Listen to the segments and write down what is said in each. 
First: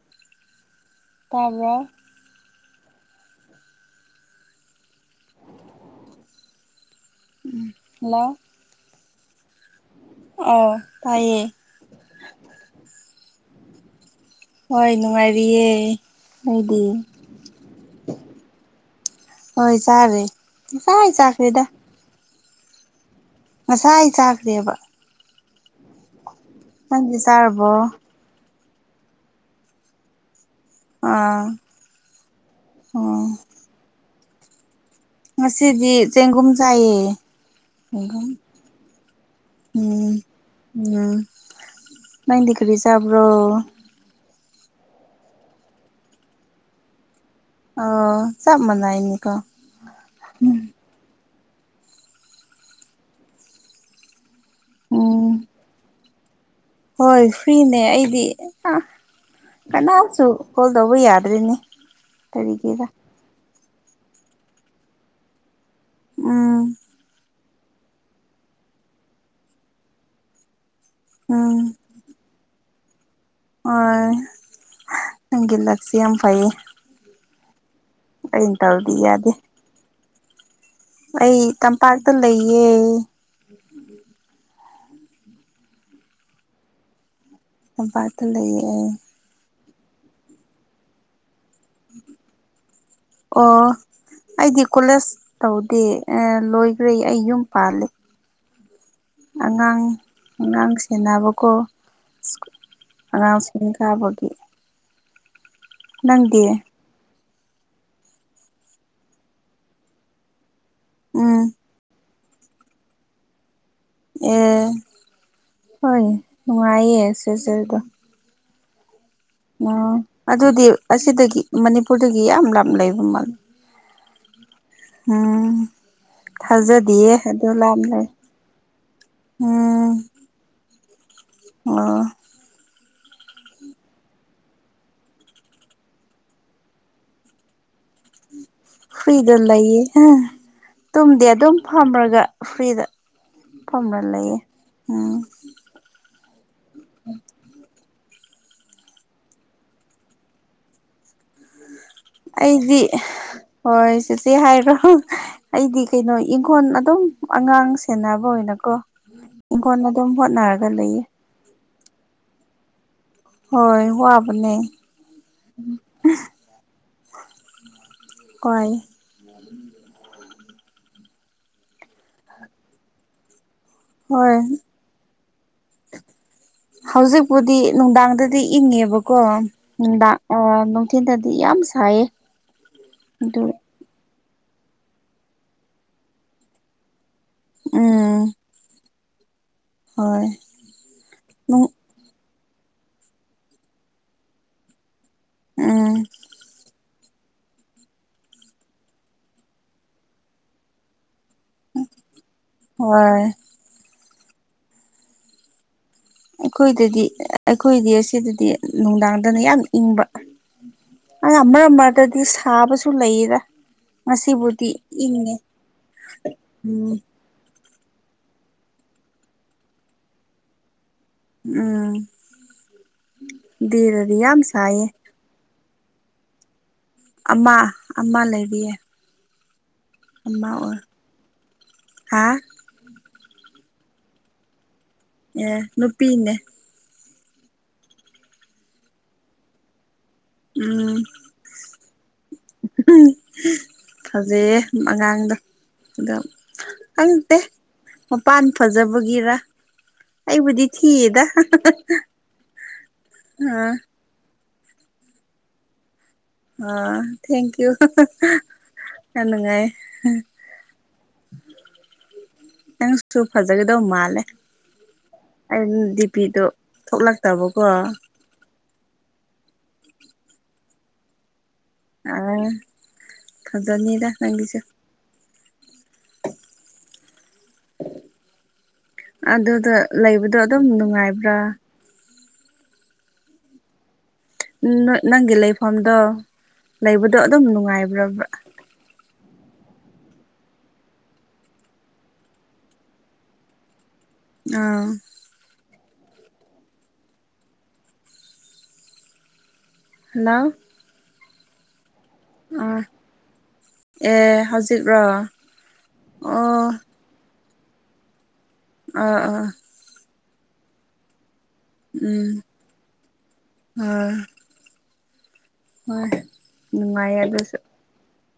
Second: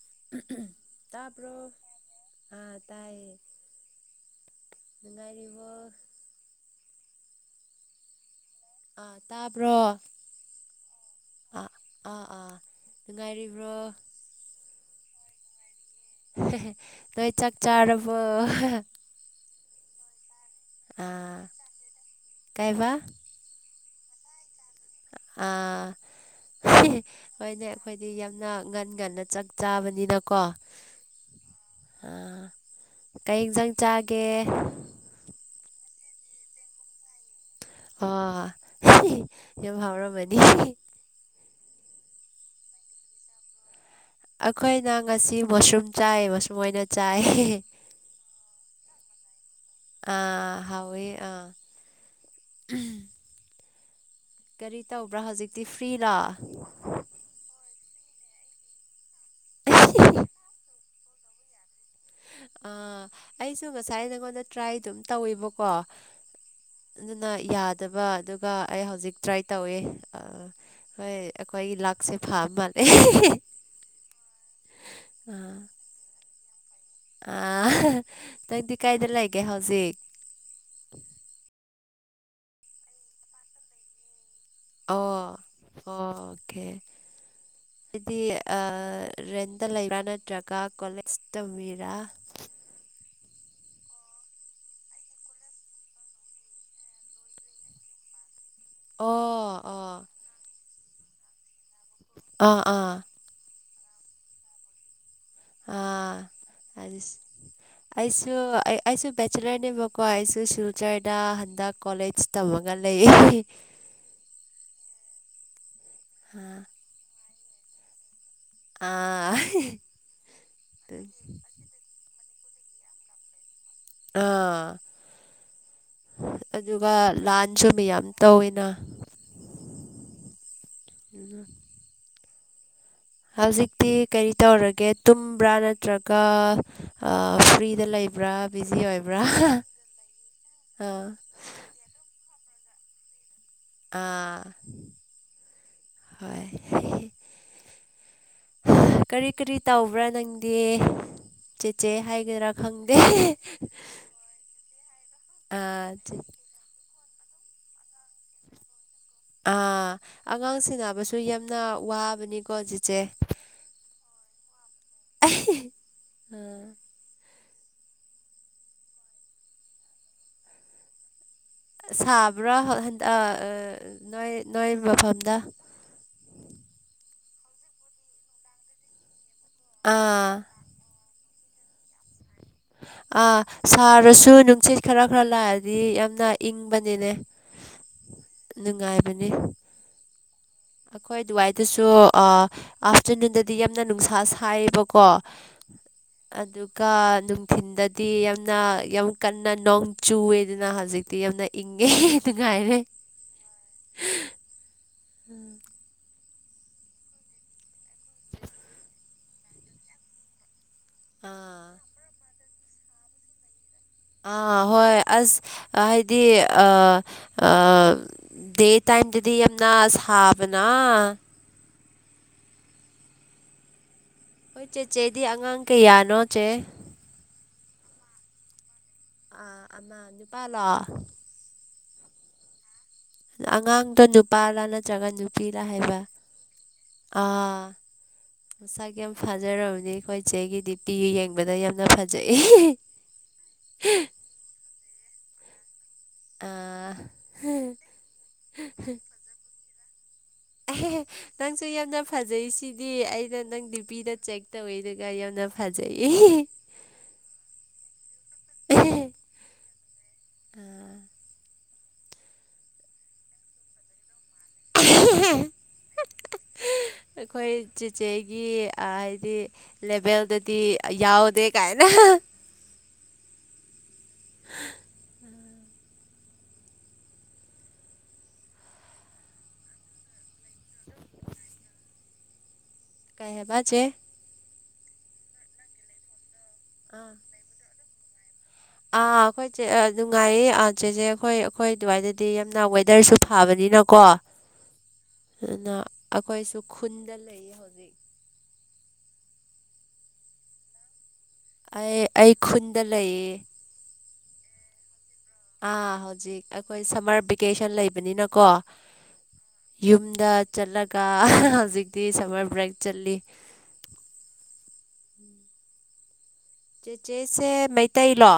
ꯎꯝ-ꯎꯝ ꯇꯕ꯭ꯔꫭ ꯇꯥꯕ꯭ꯔꯣ ꯅꯨꯡꯉꯥꯏꯔꯤꯕꯣ ꯎꯝ ꯑ ꯇꯕ꯭ꯔꫭ ꯑꯣ ꯇꯥꯏꯌꯦ ꯕ꯭ꯔꫭ ꯍꯣꯏ ꯅꯨꯡꯉꯥꯏꯔꯤꯌꯦ ꯅꯣꯏꯗꯤ ꯅꫭꯏ ꯆꯥꯛ ꯆꯥꯕꫭꯔ ꯍꯣꯏ ꯆꯥꯔꯦ ꯆꯁꯥꯏꯅ ꯆꯥꯈ꯭ꯔꯦꯗ ꯀꯩꯑꯕ ꯉꯁꯥꯏꯅ ꯑꯩ ꯆꯥꯈ꯭ꯔꯦꯕ ꯑꯥ ꯅꯪꯗꯤ ꯍꯣꯏꯅꯦ ꯆꯥꯔꯕꯣ ꯑꯩꯈꯣꯏꯗꯤ ꯌꯥꯝꯅ ꯉꯟ-ꯉꯟꯅ ꯆꯥꯛ ꯆꯥꯕꯅꯤꯅꯀꯣ ꯑꯥ ꯑ ꯑꯣ ꯀꯩ ꯏꯟꯖꯥꯡ ꯆꯥꯒꯦ ꯉꯁꯤꯗꯤ ꯆꯦꯡꯒꯨꯝ ꯆꯥꯏꯌꯦ ꯑꯣ ꯌꯥꯝ ꯎꯝ ꯍꯥꯎꯔꯝꯃꯅꯤ ꯎꯝ ꯅꯪꯗꯤ ꯀꯔꯤ ꯆꯕ꯭ꯔꫭ ꯑꯩꯈꯣꯏꯅ ꯉꯁꯤ ꯃꯁꯔꯨꯝ ꯆꯥꯏ ꯃꯁꯔꯨꯝ ꯑꯣꯏꯅ ꯆꯥꯏ ꯑꯣ ꯆꯞ ꯃꯅꯅꯤꯀꫭ ꯎꯝ ꯀꯔꯤ ꯇꯧꯕ꯭ꯔꯥ ꯎꯝ ꯍꯧꯖꯤꯛꯇꯤ ꯐ꯭ꯔꯤꯔꯥ ꯍꯣꯏ ꯐ꯭ꯔꯥꯏꯅꯦ ꯑꯩꯗꯤ ꯀꯅꯥꯁꯨ ꯀꯣꯜ ꯇꯧꯕ ꯌꯥ ꯑꯗꯨꯒꯤꯅꯦ ꯀꯔꯤꯒꯤꯔ ꯑꯥ ꯑꯩꯁꯨ ꯉꯁꯥꯏ ꯅꯉꯣꯟꯗ ꯇ꯭ꯔꯥꯏ ꯑꯗꯨꯝ ꯇꯧꯋꯦꯕꯀꯣ ꯎꯝ ꯑꯗꯨꯅ ꯌꯥꯗꯕ ꯑꯗꯨꯒ ꯑꯩ ꯍꯧꯖꯤꯛ ꯇ꯭ꯔꯥꯏ ꯇꯧꯋꯦ ꯍꯣꯏ ꯑꯩꯈꯣꯏꯒꯤ ꯂꯥꯛꯁꯦ ꯐꯥ ꯃꯥꯜꯂꯦ ꯑꫭꯡ ꯅꯪꯒꯤ ꯂꯛꯁ‌ꯦ ꯌꯥꯝ ꯐꯩꯌꯦ ꯑ ꯑꯩꯅ ꯅꯪꯗꯤ ꯇꯧꯔꯗꯤ ꯀꯥꯏꯗ ꯌꯥꯗꯦ ꯂꯩꯒꯦ ꯍꯧꯖꯤꯛ ꯄꯥꯠꯇ ꯂꯩꯌꯦ ꯑꯣ ꯑꯣꯀꯦ ꯑꯗꯨꯗꯤ ꯇꯝꯄꯥꯛꯇ ꯑ ꯂꯩꯌꯦ ꯑꯩ ꯔ‌ꯦꯟ ꯂꯩꯕ꯭ꯔꯥ ꯅꯠꯇ꯭ꯔꯒ ꯀꯣꯂꯦꯖ ꯇꯝꯃꯤꯔꯥ ꯑꯣ ꯑꯩꯗꯤ ꯀꯣꯂꯦꯖ ꯇꯧꯗꯦ ꯂꯣꯏꯈ꯭ꯔꯦ ꯑꯩ ꯌꯨꯝ ꯄꯥꯜꯂ‌ꯦ ꯑꯣ ꯑꯉꯥꯡꯅꯤ ꯑꯣ ꯑꯉꯥꯡ ꯁꯦꯟꯅꯕꯀꯣ ꯑꯥ ꯑꯥ ꯏꯀꯕꯒꯤ ꯑꯥ ꯅꯪꯗꯤ ꯑꯩꯁꯨ ꯑꯩꯁꯨ ꯕ‌ꯦꯆꯂꯔꯅꯦꯕꯀꯣ ꯑꯦꯁꯨꯁꯨ ꯆꯔꯗ ꯎꯝ ꯍꯟꯗꯛ ꯀꯣꯂꯦꯖ ꯇꯝꯃꯒ ꯂꯩꯌ‌ꯦ ꯑꯦ ꯍꯣꯏꯅ‌ꯦ ꯉꯥꯏꯌꯦ ꯁꯤꯜꯆꯔꯗꫭ ꯑꯥ ꯎꯝ ꯑꯗꯨꯗꯤ ꯑꯁꯤꯗꯒꯤ ꯃꯅꯤꯄꯨꯔꯗꯒꯤ ꯌꯥꯝ ꯂꯥꯞꯅ ꯂꯩꯕ ꯃꯥꯜ ꯑꯥ ꯎꯝ ꯑꯗꯨꯒ ꯊꯥꯖꯗꯤꯌꯦ ꯑꯗꯨ ꯂꯥꯟꯁꯨ ꯂꯥꯞ ꯃꯌꯥꯝ ꯂꯩ ꯇꯧꯋꯤꯅ ꯎꯝ ꯎꯝ ꯑꫭ ꯍꯧꯖꯤꯛꯇꯤ ꯀꯔꯤ ꯇꯧꯔꯒꯦ ꯇꯨꯝꯕ꯭ꯔꯥ ꯅꯠꯇ꯭ꯔꯒ ꯐ꯭ꯔꯤ ꯐꯨꯏꯗ ꯂꯩꯌꯦ ꯑ ꯑꯥ ꯇꯨꯝꯗꯤ ꯑꯗꯨꯝ ꯐꯝꯔꯒ ꯐ꯭ꯔꯤꯗ ꯐꯝꯅ ꯂꯩꯌꯦ ꯑꯥ ꯎꯝ ꯍꯣꯏ ꯀꯔꯤ ꯀꯔꯤ ꯇꯧꯕ꯭ꯔꯥ ꯅꯪꯗꯤ ꯆꯤꯠ ꯍꯥꯏꯒꯦꯔꯥ ꯑꯩꯗꯤ ꯈꯪꯗꯦ ꯍꯣꯏ ꯆꯦꯆꯦ ꯍꯥꯏꯔꯣ ꯑꯩꯗꯤ ꯑꯥ ꯀꯩꯅꯣ ꯏꯪꯈꯣꯟ ꯑꯗꯨꯝ ꯑꯉꯥꯡ ꯁꯦꯟꯅꯕ ꯑꯣꯏꯅꯀꯣ ꯏꯪꯈꯣꯜ ꯑꯥ ꯑꯗꯨꯝ ꯑꯉꯥꯡ ꯍꯣꯠꯅꯔꯒ ꯂꯩꯌꯦ ꯁꯦꯟꯅꯕꯁꯨ ꯌꯥꯝꯅ ꯋꯥꯕꯅꯤꯀꯣ ꯖꯤꯠ ꯍꯣꯏ ꯋꯥꯕꯅꯦ ꯎꯝ ꯀꯣꯏ ꯍꯣꯏ [unintelligible] ꯍꯧꯖꯤꯛꯄꯨꯗꯤ ꯅꯨꯡꯗꯥꯡꯗꯗꯤ ꯏꯪꯉꯦꯕꯀꯣ ꯅꯨꯡꯗꯥꯡ ꯑꯥ ꯑꯣ ꯅꯨꯡꯊꯤꯟꯗꯗꯤ ꯌꯥꯝ ꯁꯥꯏꯌꯦ ꯑꯥ ꯑꯗꯨ ꯁꯥꯔꯁꯨ ꯅꯨꯡꯁꯤꯠ ꯈꯔ ꯈꯔ ꯂꯥꯛꯑꯗꯤ ꯌꯥꯝꯅ ꯏꯪꯕꯅꯤꯅꯦ ꯎꯝ [unintelligible] ꯍꯣꯏ ꯑꯩꯈꯣꯏ ꯎꯝ ꯑꯗꯨꯋꯥꯏꯗꯨꯁꯨ ꯑ ꯑꯥꯐꯇꯔꯅꯨꯟꯗꯗꯤ ꯌꯥꯝꯅ ꯅꯨꯡꯁꯥ ꯁꯥꯏꯌꯦꯕꯀꯣ ꯑꯗꯨꯒ ꯅꯨꯡꯊꯤꯟꯗꯗꯤ ꯌꯥꯝꯅ ꯌꯥꯝ ꯀꯟꯅ ꯅꯣꯡ ꯆꯨꯋꯦꯗꯅ ꯍꯧꯖꯤꯛ ꯇꯤ ꯌꯥꯝꯅ ꯏꯪꯉꯦ ꯅꯨꯡꯉꯥꯏꯔꯦ ꯍꯣꯏ ꯎꯝ ꯑꯩꯈꯣꯏꯗꯗꯤ ꯑꯩꯈꯣꯏꯗꯤ ꯑꯁꯤꯗꯗꯤ ꯅꯨꯡꯗꯥꯡꯗꯅ ꯌꯥꯝ ꯏꯪꯕ ꯑꯌꯥꯝ ꯑꯥ ꯃꯔꯛ ꯃꯔꯛꯇꯥꯗꯤ ꯁꯥꯕꯁꯨ ꯂꯩꯌꯦꯗ ꯑꯥ ꯉꯁꯤꯕꯨꯗꯤ ꯍꯣꯏ ꯏꯪꯉꯦ ꯑꯁ ꯍꯥꯏꯗꯤ ꯑ ꯎꯝ ꯑ ꯗꯦ ꯇꯥꯏꯝꯗꯗꯤ ꯌꯥꯝꯅ ꯁꯥꯕꯅ ꯎꯝ ꯗꯦꯗ ꯍꯣꯏ ꯆꯦꯆꯦꯗꯤ ꯑꯉꯥꯡ ꯀꯩꯌꯥꯅꯣ ꯆꯦ ꯑꯃ ꯑꯃ ꯂꯩꯔꯤꯌꯦ ꯑꯥ ꯑꯃ ꯅꯨꯄꯥꯂꯣ ꯍꯥ ꯑꯉꯥꯡꯗꯣ ꯅꯨꯄꯥꯔꯥ ꯅꯠꯇ꯭ꯔꯒ ꯑꯦ ꯅꯨꯄꯤꯔꯥ ꯍꯥꯏꯕ ꯅꯨꯄꯤꯅꯦ ꯑꯥ ꯃꯁꯛ ꯌꯥꯝ ꯐꯥꯖꯔꯝꯅꯤ ꯑꯩꯈꯣꯏ ꯆꯦꯒꯤꯗꯤ ꯎꯝ ꯄꯤꯌꯦ ꯌꯦꯡꯕꯗ ꯌꯥꯝꯅ ꯐꯖꯩꯌꯦ ꯎꯝ ꯑꯉꯥꯡꯗꯣ ꯑꯗꯣ ꯑꯥ ꯈꯪꯇꯦ ꯃꯄꯥꯟ ꯐꯖꯕꯒꯤꯔ ꯑꯩꯕꯨꯗꯤ ꯑꯦꯍꯦꯍꯦ ꯊꯤꯌꯦꯗ ꯅꯪꯁꯨ ꯌꯥꯝꯅ ꯐꯖꯩꯁꯤꯗꯤ ꯑꯩꯗꯣ ꯅꯪ ꯑꯥ ꯗꯤꯄꯤꯗ ꯆꯦꯛ [unintelligible] ꯑ ꯊꯦꯡꯀꯌꯨ ꯍꯥꯍꯥ ꯌꯥꯝ ꯅꯨꯡꯉꯥꯏꯌꯦ [inaudible] ꯅꯪꯁꯨ ꯐꯖꯒꯗꯧ ꯃꯥꯜꯂꯦ ꯑꯟ ꯗꯤꯄꯤꯗꯣ ꯑꯩꯈꯣꯏ ꯊꯣꯛꯂꯛꯇꯕꯀꯣ ꯆꯦꯆꯦꯒꯤ ꯍꯥꯏꯗꯤ ꯂꯦꯚꯦꯜꯗꯗꯤ ꯌꯥꯎꯗꯦ ꯀꯥꯏꯅ ꯑ ꯐꯖꯅꯤꯗ ꯅꯪꯒꯤꯁꯨ [inaudible] ꯑꯗꯨꯗ ꯂꯩꯕꯗꯣ ꯑꯗꯨꯝ ꯅꯨꯡꯉꯥꯏꯕ꯭ꯔꯥ ꯀꯩ ꯍꯥꯏꯕꯥ ꯆꯦ ꯅꯣꯏ ꯅꯪꯒꯤ ꯂꯩꯐꯝꯗꯣ ꯑꯥ ꯂꯩꯕꯗꯣ ꯑꯗꯨꯝ ꯅꯨꯡꯉꯥꯏꯕ꯭ꯔꯕ꯭ꯔꯥ ꯑꯥ ꯑꯩꯈꯣꯏ ꯆꯦ ꯑꯥ ꯅꯨꯡꯉꯥꯏꯌꯦ ꯑꯥ ꯆꯦꯆꯦ ꯑꯩꯈꯣꯏ ꯑꯩꯈꯣꯏ ꯑꯗꯨꯋꯥꯏꯗꯗꯤ ꯌꯥꯝꯅ ꯋꯦꯗꯔꯁꯨ ꯐꯥꯕꯅꯤꯅ ꯀꯣ ꯑꯥ ꯑꯗꯨꯅ ꯑꯩꯈꯣꯏꯁꯨ ꯈꯨꯟꯗ ꯂꯩꯌꯦ ꯍꯧꯖꯤꯛ [inaudible] ꯑꯩ ꯑꯩ ꯑꯥ ꯈꯨꯟꯗ ꯂꯩꯌꯦ ꯑꯦ ꯍꯧꯖꯤꯛꯔꯣ ꯑꯥ ꯍꯧꯖꯤꯛ ꯑꯣ ꯑꯩꯈꯣꯏ ꯁꯝꯃꯔ ꯚꯦꯀꯦꯁꯟ ꯂꯩꯕꯅꯤꯅꯀꯣ ꯑꯥ ꯑꯥ ꯌꯨꯝꯗ ꯆꯠꯂꯒ ꯍꯥ ꯍꯧꯖꯤꯛꯇꯤ ꯎꯝ ꯁꯝꯃꯔ ꯕ꯭ꯔꯦꯛ ꯆꯠꯂꯤ ꯑꯥ ꯍꯣꯏ ꯆꯦ ꯅꯨꯡꯉꯥꯏꯌꯦ ꯑꯗꯨꯁꯨ ꯆꯦꯁꯦ ꯃꯩꯇꯩꯥꯏ ꯂꯣ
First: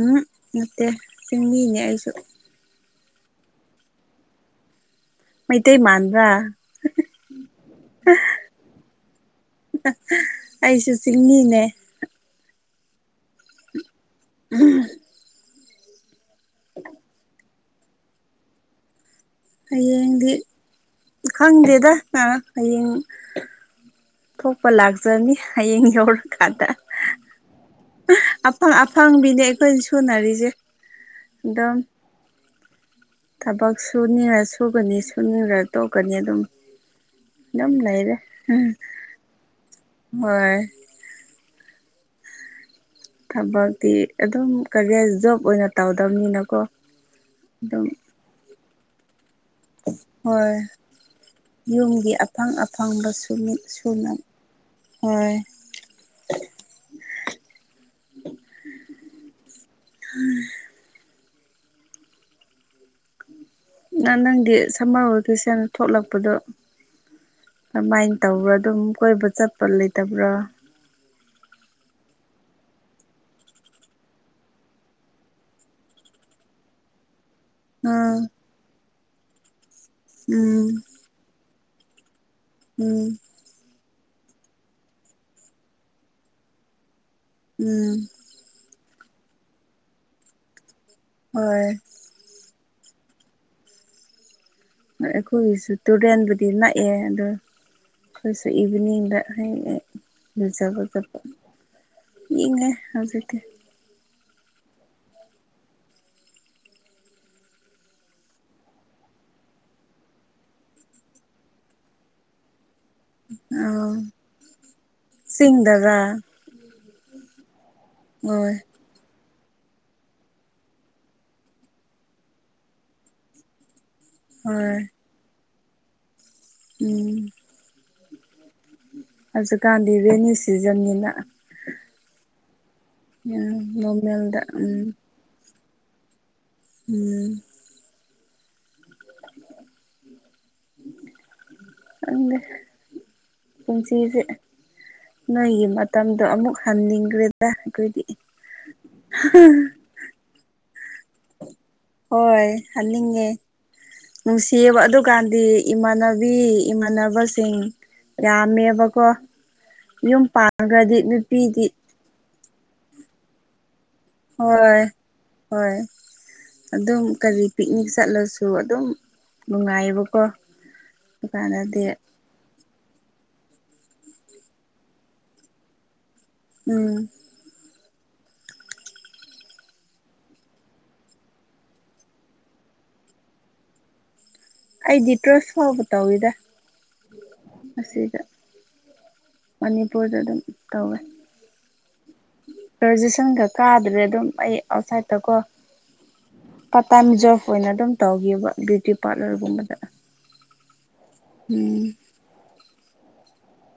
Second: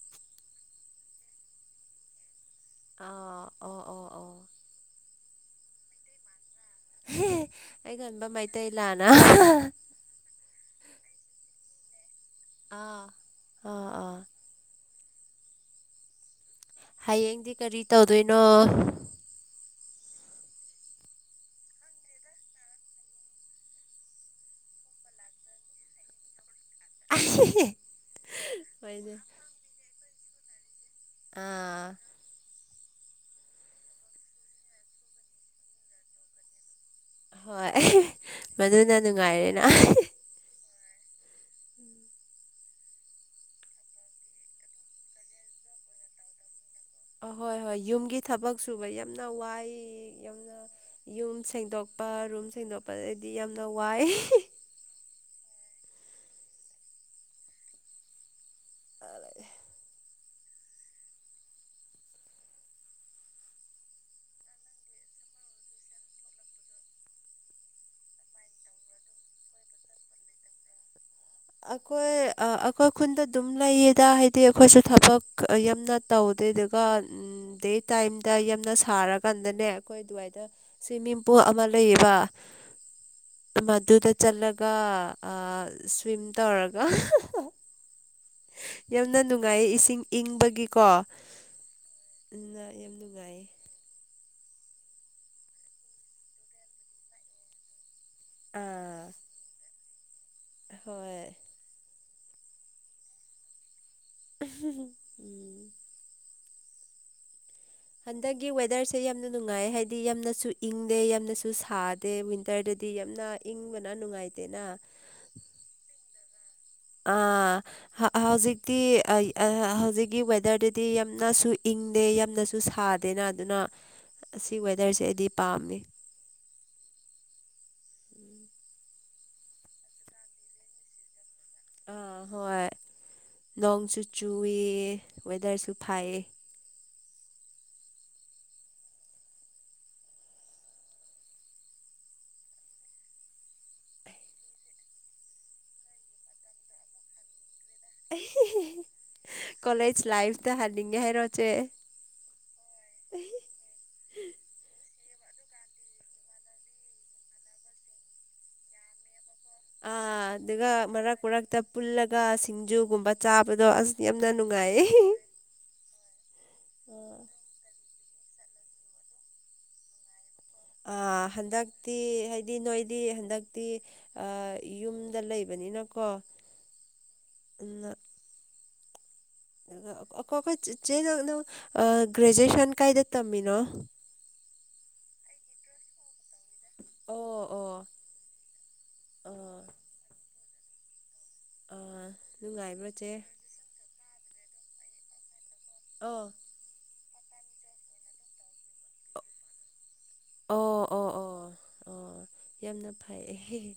ꯎꯝ ꯅꯠꯇꯦ ꯁꯤꯤꯡꯃꯤꯅꯦ ꯑꯩꯁꯨ ꯑꯥ ꯑꯣ ꯑꯣ ꯑꯣ ꯃꯩꯇꯩ ꯃꯥꯟ꯭ꯔꯥ ꯑꯩꯒꯣꯟꯕ ꯃꯩꯇꯩ ꯂꯥꯅ ꯆꯤꯡꯍꯤꯅꯦ ꯑꯥ ꯑꯥ ꯑꯥ ꯎ ꯍꯌꯦꯡꯗꯤ ꯀꯔꯤ ꯇꯧꯗꯣꯏꯅꯣ ꯍꯌꯦꯡꯗꯤ ꯈꯪꯗꯦꯗ ꯍꯌꯦꯡ ꯊꯣꯛꯄ ꯂꯥꯛꯆꯅꯤ ꯍꯌꯦꯡ ꯌꯧꯔꯀꯥꯟꯗ ꯑꯪ ꯍꯣꯏꯅꯦ ꯑꯐꯪꯕꯤꯅꯦ ꯑꯩꯈꯣꯏꯅ ꯁꯨꯅꯔꯤꯁꯦ ꯗꯣ ꯑꯥ ꯊꯕꯛ ꯁꯨꯅꯤꯡꯔ ꯁꯨꯒꯅꯤ ꯁꯨꯅꯤꯡꯔ ꯇꯣꯛꯀꯅꯤ ꯑꯗꯨꯝ ꯅꯝ ꯍꯣꯏ ꯂꯩꯗ ꯎꯝ ꯃꯗꯨꯅ ꯅꯨꯡꯉꯥꯏꯔꯦꯅ [unintelligible] ꯊꯕꯛꯇꯤ ꯑꯗꯨꯝ ꯀꯔꯤ ꯖꯣꯕ ꯑꯣꯏꯅ ꯇꯧꯗꯕꯅꯤꯅꯀꯣ ꯑꯍꯣꯏ ꯍꯣꯏ ꯑꯗꯨꯝ ꯌꯨꯝꯒꯤ ꯊꯕꯛ ꯁꯨꯕ ꯌꯥꯝ ꯌꯥꯝꯅ ꯋꯥꯏ ꯍꯣꯏ ꯌꯥꯝꯅ ꯌꯨꯝ ꯁꯦꯡꯗꯣꯛꯄ ꯌꯨꯝꯒꯤ ꯔꯨꯝ ꯑꯐꯪ ꯑꯐꯪꯕ ꯁꯦꯡꯗꯣꯛꯄꯗꯗꯤ ꯌꯥꯝꯅ ꯋꯥꯏ ꯁꯨꯅ [unintelligible] ꯍꯣꯏ ꯎꯝ ꯅꯪꯗꯤ ꯁꯝꯃꯔ ꯚꯦꯀꯦꯁꯟ ꯊꯣꯛꯂꯛꯄꯗꯣ ꯑꯗꯨꯃꯥꯏꯅ ꯇꯧꯕ꯭ꯔꯥ ꯑꯗꯨꯝ ꯀꯣꯏꯕ ꯆꯠꯄ ꯂꯩꯇꯕ꯭ꯔꯥ ꯑꯩꯈꯣꯏ ꯑꯩꯈꯣꯏ ꯈꯨꯟꯗ ꯑꯗꯨꯝ ꯂꯩꯌꯦꯗ ꯍꯥꯏꯗꯤ ꯑꯩꯈꯣꯏꯁꯨ ꯊꯕꯛ ꯌꯥꯝꯅ ꯇꯧ ꯇꯩꯗꯒꯥꯥ ꯗꯗꯩ ꯑꯥ ꯇꯥꯏꯝꯗ ꯌꯥꯝꯅ ꯁꯥꯔꯀꯥꯟꯗꯅꯦ ꯑꯩꯈꯣꯏ ꯑꯗꯨꯋꯥꯏꯗ ꯎꯝ ꯁ꯭ꯋꯤꯃꯤꯡꯄꯨꯜ ꯑꯃ ꯂꯩꯌꯦꯕ ꯎꯝ ꯃꯗꯨꯨꯗ ꯆꯂꯒ ꯑ ꯁ꯭ꯋꯝ ꯇ ꯑꯣꯔꯒ ꯎꯝ ꯌꯥꯝꯅ ꯅꯨꯡꯉꯥꯏꯌꯦ ꯏꯁꯤꯡ ꯏꯪꯕꯒꯤꯀꯣ ꯍꯣꯏ ꯌꯥꯝꯅ ꯌꯥꯝ ꯅꯨꯡꯉꯥꯏ ꯑꯩꯈꯣꯏꯒꯤꯁꯨ ꯇꯨꯔꯦꯟꯕꯨꯗꯤ ꯅꯛꯑꯦ ꯑꯗꯣ ꯑꯩꯁ ꯑꯥ ꯏꯚꯅꯤꯡꯗ ꯍ ꯂꯨꯖꯕ ꯆꯕ ꯍꯣꯏ ꯃꯤꯅꯦ ꯍꯧꯖꯤꯛꯇ ꯎꯝ ꯍꯟꯗꯛꯀꯤ ꯋꯦꯗꯔꯁꯦ ꯌꯥꯝꯅ ꯅꯨꯡꯉꯥꯏ ꯍꯥꯏꯕꯗꯤ ꯌꯥꯝꯅꯁꯨ ꯏꯪꯗꯦ ꯌꯥꯝꯅꯁꯨ ꯁꯥꯗꯦ ꯋꯤꯟꯇꯔꯗ ꯗꯤ ꯌꯥꯝꯅ ꯏꯪꯕꯅ ꯑꯥ ꯅꯨꯡꯉꯥꯏꯇꯦꯅ ꯆꯤꯡꯗꯔꯥ ꯑ ꯍꯣꯏ ꯍꯧꯖꯤꯛꯇꯤ ꯑ ꯍꯧꯖꯤꯛꯀꯤ ꯋꯦꯗꯔꯗꯗꯤ ꯌꯥꯝꯅꯁꯨ ꯏꯪꯗꯦ ꯌꯥꯝꯅꯁꯨ ꯁꯥꯗꯦꯅ ꯑꯗꯨꯅ ꯑꯁꯤ ꯍꯣꯏ ꯋꯦꯗꯔꯁꯦ ꯑꯩꯗꯤ ꯄꯥꯝꯃꯤ ꯎꯝ ꯍꯧꯖꯤꯛꯀꯥꯟꯗꯤ ꯔꯦꯅꯤ ꯁꯤꯖꯟꯅꯤꯅ ꯑꯥ ꯍꯣꯏ ꯎꯝ ꯅꯣꯡꯁꯨ ꯅꯣꯔꯃꯦꯜꯗ ꯆꯨꯏ ꯎꯝ ꯋꯦꯗꯔꯁꯨ ꯐꯥꯏꯌꯦ ꯎꯝ [inaudible] ꯑꯅꯦ ꯄꯨꯟꯁꯤꯁꯦ ꯅꯣꯏꯒꯤ ꯃꯇꯝꯗꯣ ꯑꯃꯨꯛ ꯍꯟꯅꯤꯡꯈ꯭ꯔꯦ ꯀꯂꯦꯖ ꯂꯥꯏꯐ ꯇ ꯍꯂꯤꯉ ꯍꯦ ꯔꯆꯦ ꯍꯣꯏ ꯑꯒꯦ ꯅꯨꯡ ꯁꯤꯌꯥꯕ ꯑꯗꯨ ꯍꯧꯖꯤꯀꯥꯟꯗꯤ ꯏꯃꯥꯟꯅꯕꯤ ꯏꯃꯥꯟꯅꯕꯁꯤꯡ ꯌꯥꯝꯃꯦꯕꯀꯣ ꯌꯨꯝ ꯑꯥ ꯑꯗꯨꯒ ꯄꯥꯟꯈ꯭ꯔꯗꯤ ꯃꯔꯛ ꯃꯔꯛꯇ ꯅꯨꯄꯤꯗꯤ ꯄꯨꯜꯂꯒ ꯁꯤꯡꯖꯨꯒꯨꯝꯕ ꯆꯥꯕꯗꯣ ꯑꯁ ꯌꯥꯝꯅ ꯍꯣꯏ ꯅꯨꯡꯉꯥꯏꯌꯦ ꯍꯣꯏ ꯑꯗꯨꯝ ꯀꯔꯤ ꯄꯤꯅꯤꯛ ꯆꯠꯂꯁꯨ ꯑꯗꯨꯝ ꯅꯨꯡꯉꯥꯏꯌꯦꯕꯀꯣ ꯑ ꯗꯨꯀꯥꯟꯗꯗꯤ ꯍꯟꯗꯇ ꯍꯥꯏꯗꯤ ꯅꯣ ꯗꯤ ꯍꯟꯗꯛꯇꯤ ꯌꯨꯝꯗ ꯂꯩꯕꯅꯤꯅꯀꯣ ꯎꯝ ꯄꯨꯂꯞ ꯑꯗꯨꯗꯑ ꯑ ꯑꯈꯣ ꯆꯦ ꯅꯪꯪ ꯅꯪ ꯒ꯭ꯔꯦꯖꯨꯑꯦꯁꯟ ꯀꯥꯏꯗ ꯇꯝꯃꯤꯅꯣ [inaudible] ꯑꯩꯗꯤ ꯇ꯭ꯔꯁ ꯐꯥꯎꯕ ꯇꯧꯋꯤꯗ ꯑꯣ ꯑꯣ ꯑꯁꯤꯗ ꯑꯣ ꯃꯅꯤꯄꯨꯔꯗ ꯑꯗꯨꯝ ꯇꯧꯋꯦ ꯑꯥ ꯅꯨꯡꯉꯥꯏꯕ꯭ꯔꯣ ꯆꯦ ꯔꯣꯖꯤꯁꯟꯒ ꯀꯥꯗ꯭ꯔꯦ ꯑꯗꯨꯝ ꯑꯩ ꯑꯥꯎꯠꯁꯥꯏꯠꯇ ꯀꯣ ꯑꯣ ꯇꯥꯏꯝ ꯖꯣꯔꯞ ꯑꯣꯏꯅ ꯑꯗꯨꯝ ꯇꯧꯒꯤꯕ ꯕ꯭ꯌꯨꯇꯤ ꯄꯥꯔꯂꯔꯒꯨꯝꯕꯗ ꯑꯣ ꯑꯣ ꯑꯣ ꯎꯝ ꯑꯣ ꯌꯥꯝꯅ ꯐꯩ ꯑꯦ ꯍꯦ ꯍꯦ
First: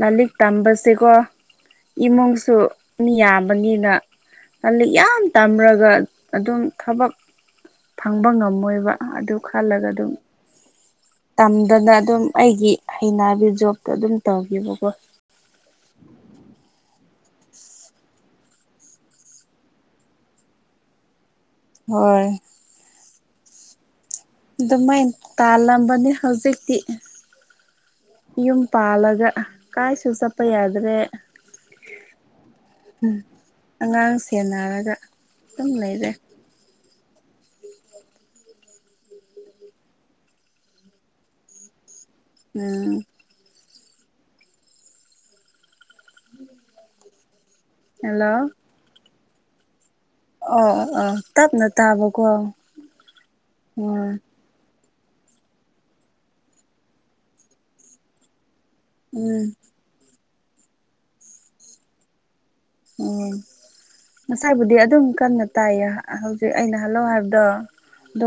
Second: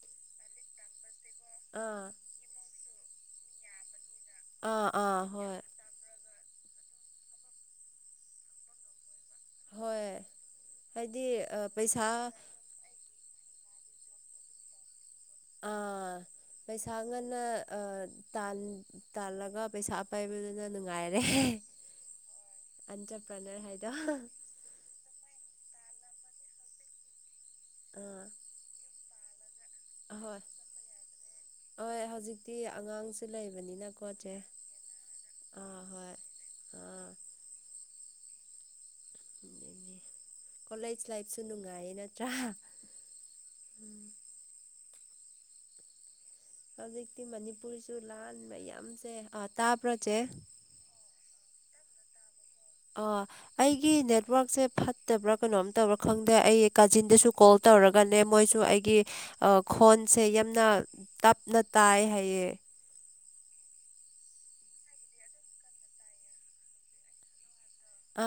ꯂꯥꯏꯂꯤꯛ ꯇꯝꯕꯁꯦꯀꯣ ꯑꯥ ꯏꯃꯨꯡꯁꯨ ꯃꯤ ꯌꯥꯝꯕꯅꯤꯅ ꯑꯥ ꯂꯥꯏꯂꯤꯛ ꯑꯥ ꯌꯥꯝ ꯍꯣꯏ ꯇꯝꯔꯒ ꯑꯗꯨꯝ ꯊꯕꯛ ꯐꯪꯕ ꯉꯝꯃꯣꯏꯕ ꯑꯗꯨ ꯈꯜꯂꯒ ꯍꯣꯏ ꯑꯗꯨꯝ ꯍꯥꯏꯗꯤ ꯑ, ꯇꯝꯗꯅ ꯄꯩꯁꯥ ꯑꯗꯨꯝ ꯑꯩꯒꯤ ꯍꯩꯅꯕꯤ ꯖꯣꯕꯇꯣ ꯑꯗꯨꯝ ꯇꯧꯒꯤꯕꯀꯣ ꯑꯥ ꯄꯩꯁꯥ ꯉꯟꯅ ꯑ ꯇꯥꯜꯂꯒ ꯄꯩꯁꯥ ꯄꯥꯏꯕꯗꯨꯅ ꯅꯨꯡꯉꯥꯏꯔꯦ ꯍꯣꯏ ꯏꯟꯇꯔꯄ꯭ꯔꯅꯔ ꯍꯥꯏꯗꯣ ꯑꯗꯨꯃꯥꯏ ꯇꯥꯜꯂꯝꯕꯅꯤ ꯍꯧꯖꯤꯛꯇꯤ ꯑꯥ ꯌꯨꯝ ꯄꯥꯜꯂꯒ ꯀꯥꯏꯁꯨꯨ ꯑꯍꯣꯏ ꯆꯠꯄ ꯌꯥꯗ꯭ꯔꯦ ꯍꯣꯏ ꯍꯧꯖꯤꯛꯇꯤ ꯑꯉꯥꯡꯁꯨ ꯂꯩꯕꯅꯤꯅ ꯀꯣ ꯆꯦ ꯇꯨꯝ ꯑꯥ ꯂꯩꯔꯦ ꯍꯣꯏ ꯑꯥ ꯀꯣꯂꯦꯖ ꯂꯥꯏꯐꯁꯨ ꯅꯨꯡꯉꯥꯏꯌꯦ ꯅ ꯎꯝ ꯍꯧꯖꯤꯛꯇꯤ ꯃꯅꯤꯄꯨꯔꯁꯨ ꯍꯜꯂꯣ ꯂꯥꯟ ꯃꯌꯥꯝꯁꯦ ꯑ ꯇꯥꯞ ꯑꯣ ꯑꯣ ꯇꯞꯅ ꯇꯥꯕꯀꯣ ꯑ ꯑꯩꯒꯤ ꯎꯝ ꯅꯦꯠꯋꯔꯛꯁꯦ ꯐꯠ ꯇꯕ꯭ꯔꯥ ꯀꯩꯅꯣꯝ ꯇꯧꯕ꯭ꯔꯥ ꯈꯪꯗꯦ ꯑꯩ ꯀꯥꯖꯤꯟꯗꯁꯨ ꯀꯣꯜ ꯇꯧꯔꯒꯅꯦ ꯃꯣꯏꯁꯨ ꯑꯩ ꯒꯤ ꯎꯝ ꯑ ꯈꯣꯟꯁꯦ ꯌꯥꯝꯅ ꯇꯞꯅ ꯇꯥꯏꯌꯦ ꯍꯥꯏꯌꯦ ꯎꯝ ꯉꯁꯥꯏꯕꯨꯗꯤ ꯑꯗꯨꯝ ꯀꯟꯅ ꯇꯥꯏꯌꯦ ꯍꯧꯖꯤꯛ ꯑꯩꯅ ꯍꯜꯂꯣꯑꯣ ꯍꯥꯏꯕꯗꯣ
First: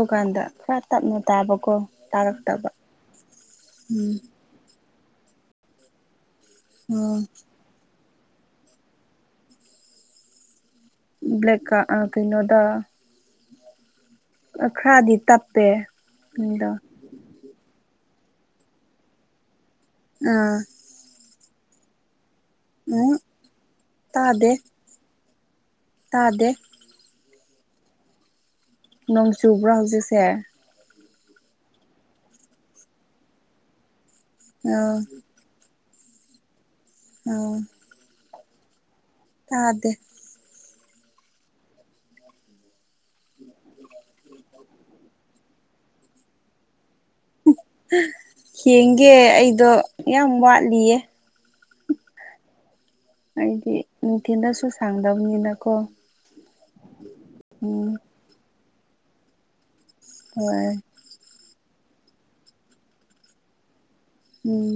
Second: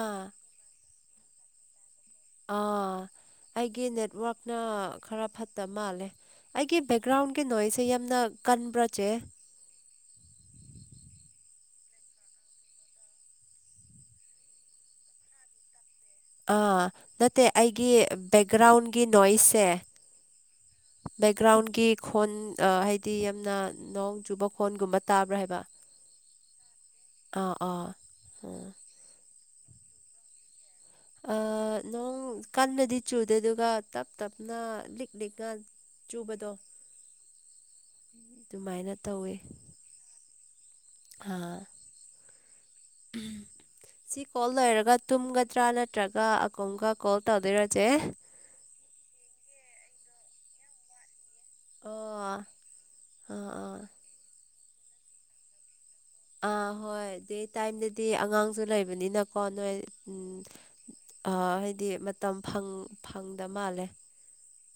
ꯑꯥ ꯈꯔ ꯇꯞꯅ ꯇꯥꯕꯀꯣ ꯇꯥꯔꯛꯇꯕ ꯑꯥ ꯑꯩꯒꯤ ꯎꯝ ꯅꯦꯠꯋꯥꯔꯛꯅ ꯈꯔ ꯐꯠꯇꯕ ꯃꯥꯜꯂꯦ ꯑꯩꯒꯤ ꯎꯝ ꯕꯦꯛꯒ꯭ꯔꯥꯎꯟꯒꯤ ꯅꯣꯏꯁ ꯁꯦ ꯌꯥꯝꯅ ꯀꯟꯕ꯭ꯔꯥ ꯆꯦ ꯕ꯭ꯂꯦꯛ ꯀ ꯑꯥ ꯀꯩꯅꯣꯗꯥ ꯈꯔꯗꯤ ꯇꯞꯄꯦ ꯅꯪꯗꯣ ꯑꯥ ꯅꯠꯇꯦ ꯑꯩꯒꯤ ꯕꯦꯛꯒ꯭ꯔꯥꯎꯟꯒꯤ ꯅꯣꯏꯁꯁꯦ ꯑꯥ ꯒ꯭ꯔꯥꯎꯟꯒꯤ ꯈꯣꯟ ꯎꯝ ꯍꯥꯏꯗꯤ ꯌꯥꯝꯅ ꯅꯣꯡ ꯆꯨꯕ ꯇꯥꯗꯦ ꯈꯣꯟꯒꯨꯝꯕ ꯇꯥꯕ꯭ꯔꯥ ꯍꯥꯏꯕ ꯇꯥꯗꯦ ꯑꯥ ꯑꯥ ꯑꯣ ꯅꯣꯡ ꯆꯨꯕ꯭ꯔꯥ ꯍꯧꯖꯤꯛꯁꯦ ꯑꯥ ꯅꯣꯡ ꯀꯟꯅꯗꯤ ꯆꯨꯗꯦ ꯑꯗꯨꯒ ꯇꯞ ꯇꯞꯅ ꯑꯥ ꯂꯤꯛ ꯂꯤꯛꯅ ꯆꯨꯕꯗꯣ ꯎꯝ ꯑꯗꯨꯃꯥꯏꯅ ꯇꯥꯗꯦ ꯑ ꯎꯝ ꯁꯤ ꯀꯣꯜ ꯂꯣꯏꯔꯒ ꯇꯨꯝꯒ ꯇ꯭ꯔꯥ ꯅꯠꯇ꯭ꯔꯒ ꯑꯀꯣꯡꯒ ꯍꯡꯒꯦ ꯑꯩꯗꯣ ꯌꯥꯝ ꯋꯥꯠꯂꯤꯌꯦ ꯑꯣ ꯑꯩꯗꯤ ꯑꯥ ꯅꯨꯡꯊꯤꯟꯗꯁꯨ ꯁꯥꯡꯗꯕꯅꯤꯅꯀꯣ ꯑꯥ ꯍꯣꯏ ꯗꯩ ꯎꯝ ꯇꯥꯏꯝꯗꯗꯤ ꯑꯉꯥꯡꯁꯨ ꯂꯩꯕꯅꯤꯅꯀꯣ ꯅꯣꯏ ꯎꯝ ꯍꯣꯏ ꯍꯥꯏꯗꯤ ꯃꯇꯝ ꯐꯪꯗ ꯃꯥꯜꯂꯦ ꯎꯝ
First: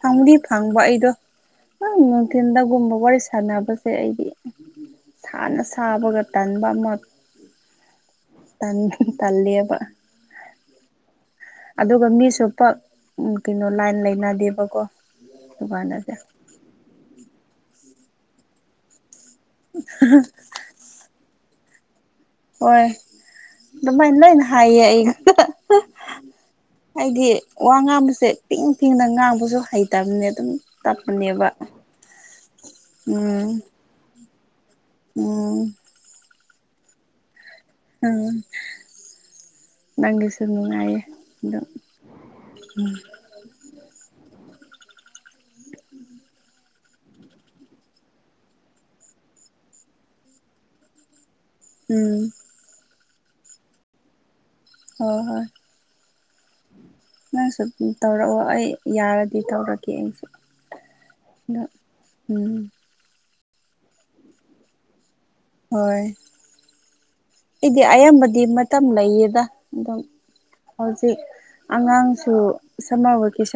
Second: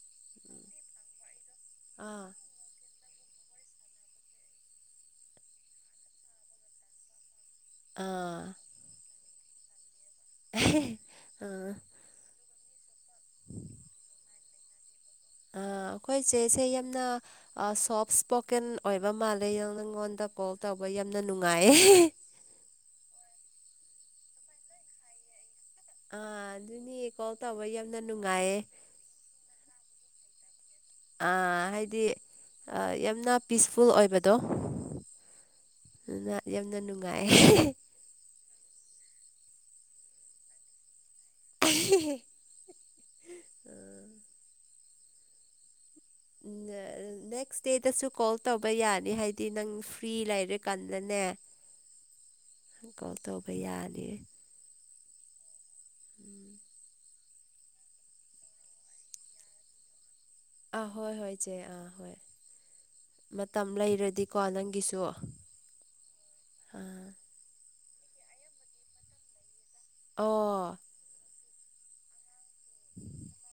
ꯐꯪꯗꯤ ꯐꯪꯕ ꯑꯩꯗꯣ ꯎꯪ ꯑꯥ ꯅꯨꯡꯊꯤꯟꯗꯒꯨꯝꯕ ꯋꯥꯔꯤ ꯁꯥꯟꯅꯕꯁꯦ ꯑꯩꯗꯤ ꯁꯥꯅ ꯁꯥꯕꯒ ꯇꯟꯕ ꯑꯃ ꯑꯥ ꯇꯟ ꯇꯜꯂꯤꯂꯤꯌꯥꯕ [unintelligible] ꯑꯗꯨꯒ ꯃꯤꯁꯨ ꯄꯛ ꯀꯩꯅꯣ ꯂꯥꯏꯟ ꯂꯩꯅꯗꯦꯕꯀꯣ ꯑ ꯗꯨꯀꯥꯟꯗꯁꯦ ꯑꯩꯈꯣꯏ ꯆꯦꯁꯦ ꯌꯥꯝꯅ ꯁꯣꯐ ꯏꯁꯄꯣꯀꯦꯟ ꯑꯣꯏꯕ ꯃꯥꯜꯂ ꯑꯗ ꯅꯪꯉꯣꯟꯗ ꯀꯣꯜ ꯇꯧꯕ ꯌꯥꯝꯅ ꯅꯨꯡꯉꯥꯏꯌꯦ ꯍꯣꯏ ꯑꯗꯨꯃꯥꯏꯅ ꯂꯣꯏꯅ ꯍꯥꯏꯌꯦ ꯑꯩ ꯑꯥ ꯑꯗꯨꯅꯤ ꯍꯥꯏꯗꯤ ꯀꯣꯜ ꯇꯧꯕ ꯋꯥ ꯌꯥꯝꯅ ꯉꯥꯡꯕꯁꯦ ꯅꯨꯡꯉꯥꯏꯌꯦ ꯄꯤꯡ ꯄꯤꯡꯅ ꯉꯥꯡꯕꯁꯨ ꯍꯩꯇꯕꯅꯦ ꯑꯗꯨꯝ ꯇꯞꯄꯅꯦꯕ ꯑꯥ ꯍꯥꯏꯗꯤ ꯌꯥꯝꯅ ꯄꯤꯁꯐꯨꯜ ꯑꯣꯏꯕꯗꯣ ꯑ ꯑꯗꯨꯅ ꯌꯥꯝꯅ ꯅꯨꯡꯉꯥꯏ ꯎꯝ ꯅꯪꯒꯂꯤ ꯁꯅꯅꯨꯡꯉꯑꯌꯦ ꯑꯗꯣ ꯎꯝ ꯎ ꯅꯦꯛꯁ ꯗꯦꯗꯁꯨ ꯀꯣꯜ ꯇꯧꯕ ꯌꯥꯅꯤ ꯍꯥꯏꯗꯤ ꯅꯪ ꯐ꯭ꯔꯤ ꯂꯩꯔꯦ ꯀꯥꯟꯗꯅꯦ ꯎꯝ ꯀꯣ ꯇꯧꯕ ꯌꯥꯅꯤ ꯍ ꯍꯣꯏ ꯎꯝ ꯅꯪꯁꯨ ꯇꯧꯔꯛꯑꯣ ꯑꯩ ꯌꯥꯔꯗꯤ ꯇꯧꯔꯛꯀꯦ ꯑꯩꯁꯨ ꯑꯥ ꯍꯣꯏ ꯍꯣꯏꯆꯦ ꯑꯗꯣ ꯑꯥ ꯍꯣꯏ ꯎꯝ ꯃꯇꯝ ꯂꯩꯔꯗꯤꯀꯣ ꯅꯪꯒꯤꯁꯨ ꯍꯣꯏ ꯑꯥ ꯑꯩꯗꯤ ꯑꯌꯥꯝꯕꯗꯤ ꯃꯇꯝ ꯂꯩꯌꯦꯗ ꯑꯝ ꯍꯧꯖꯤꯛ ꯑꯉꯥꯡꯁꯨ ꯁꯝꯃꯔ ꯚꯦꯀꯦꯁꯟ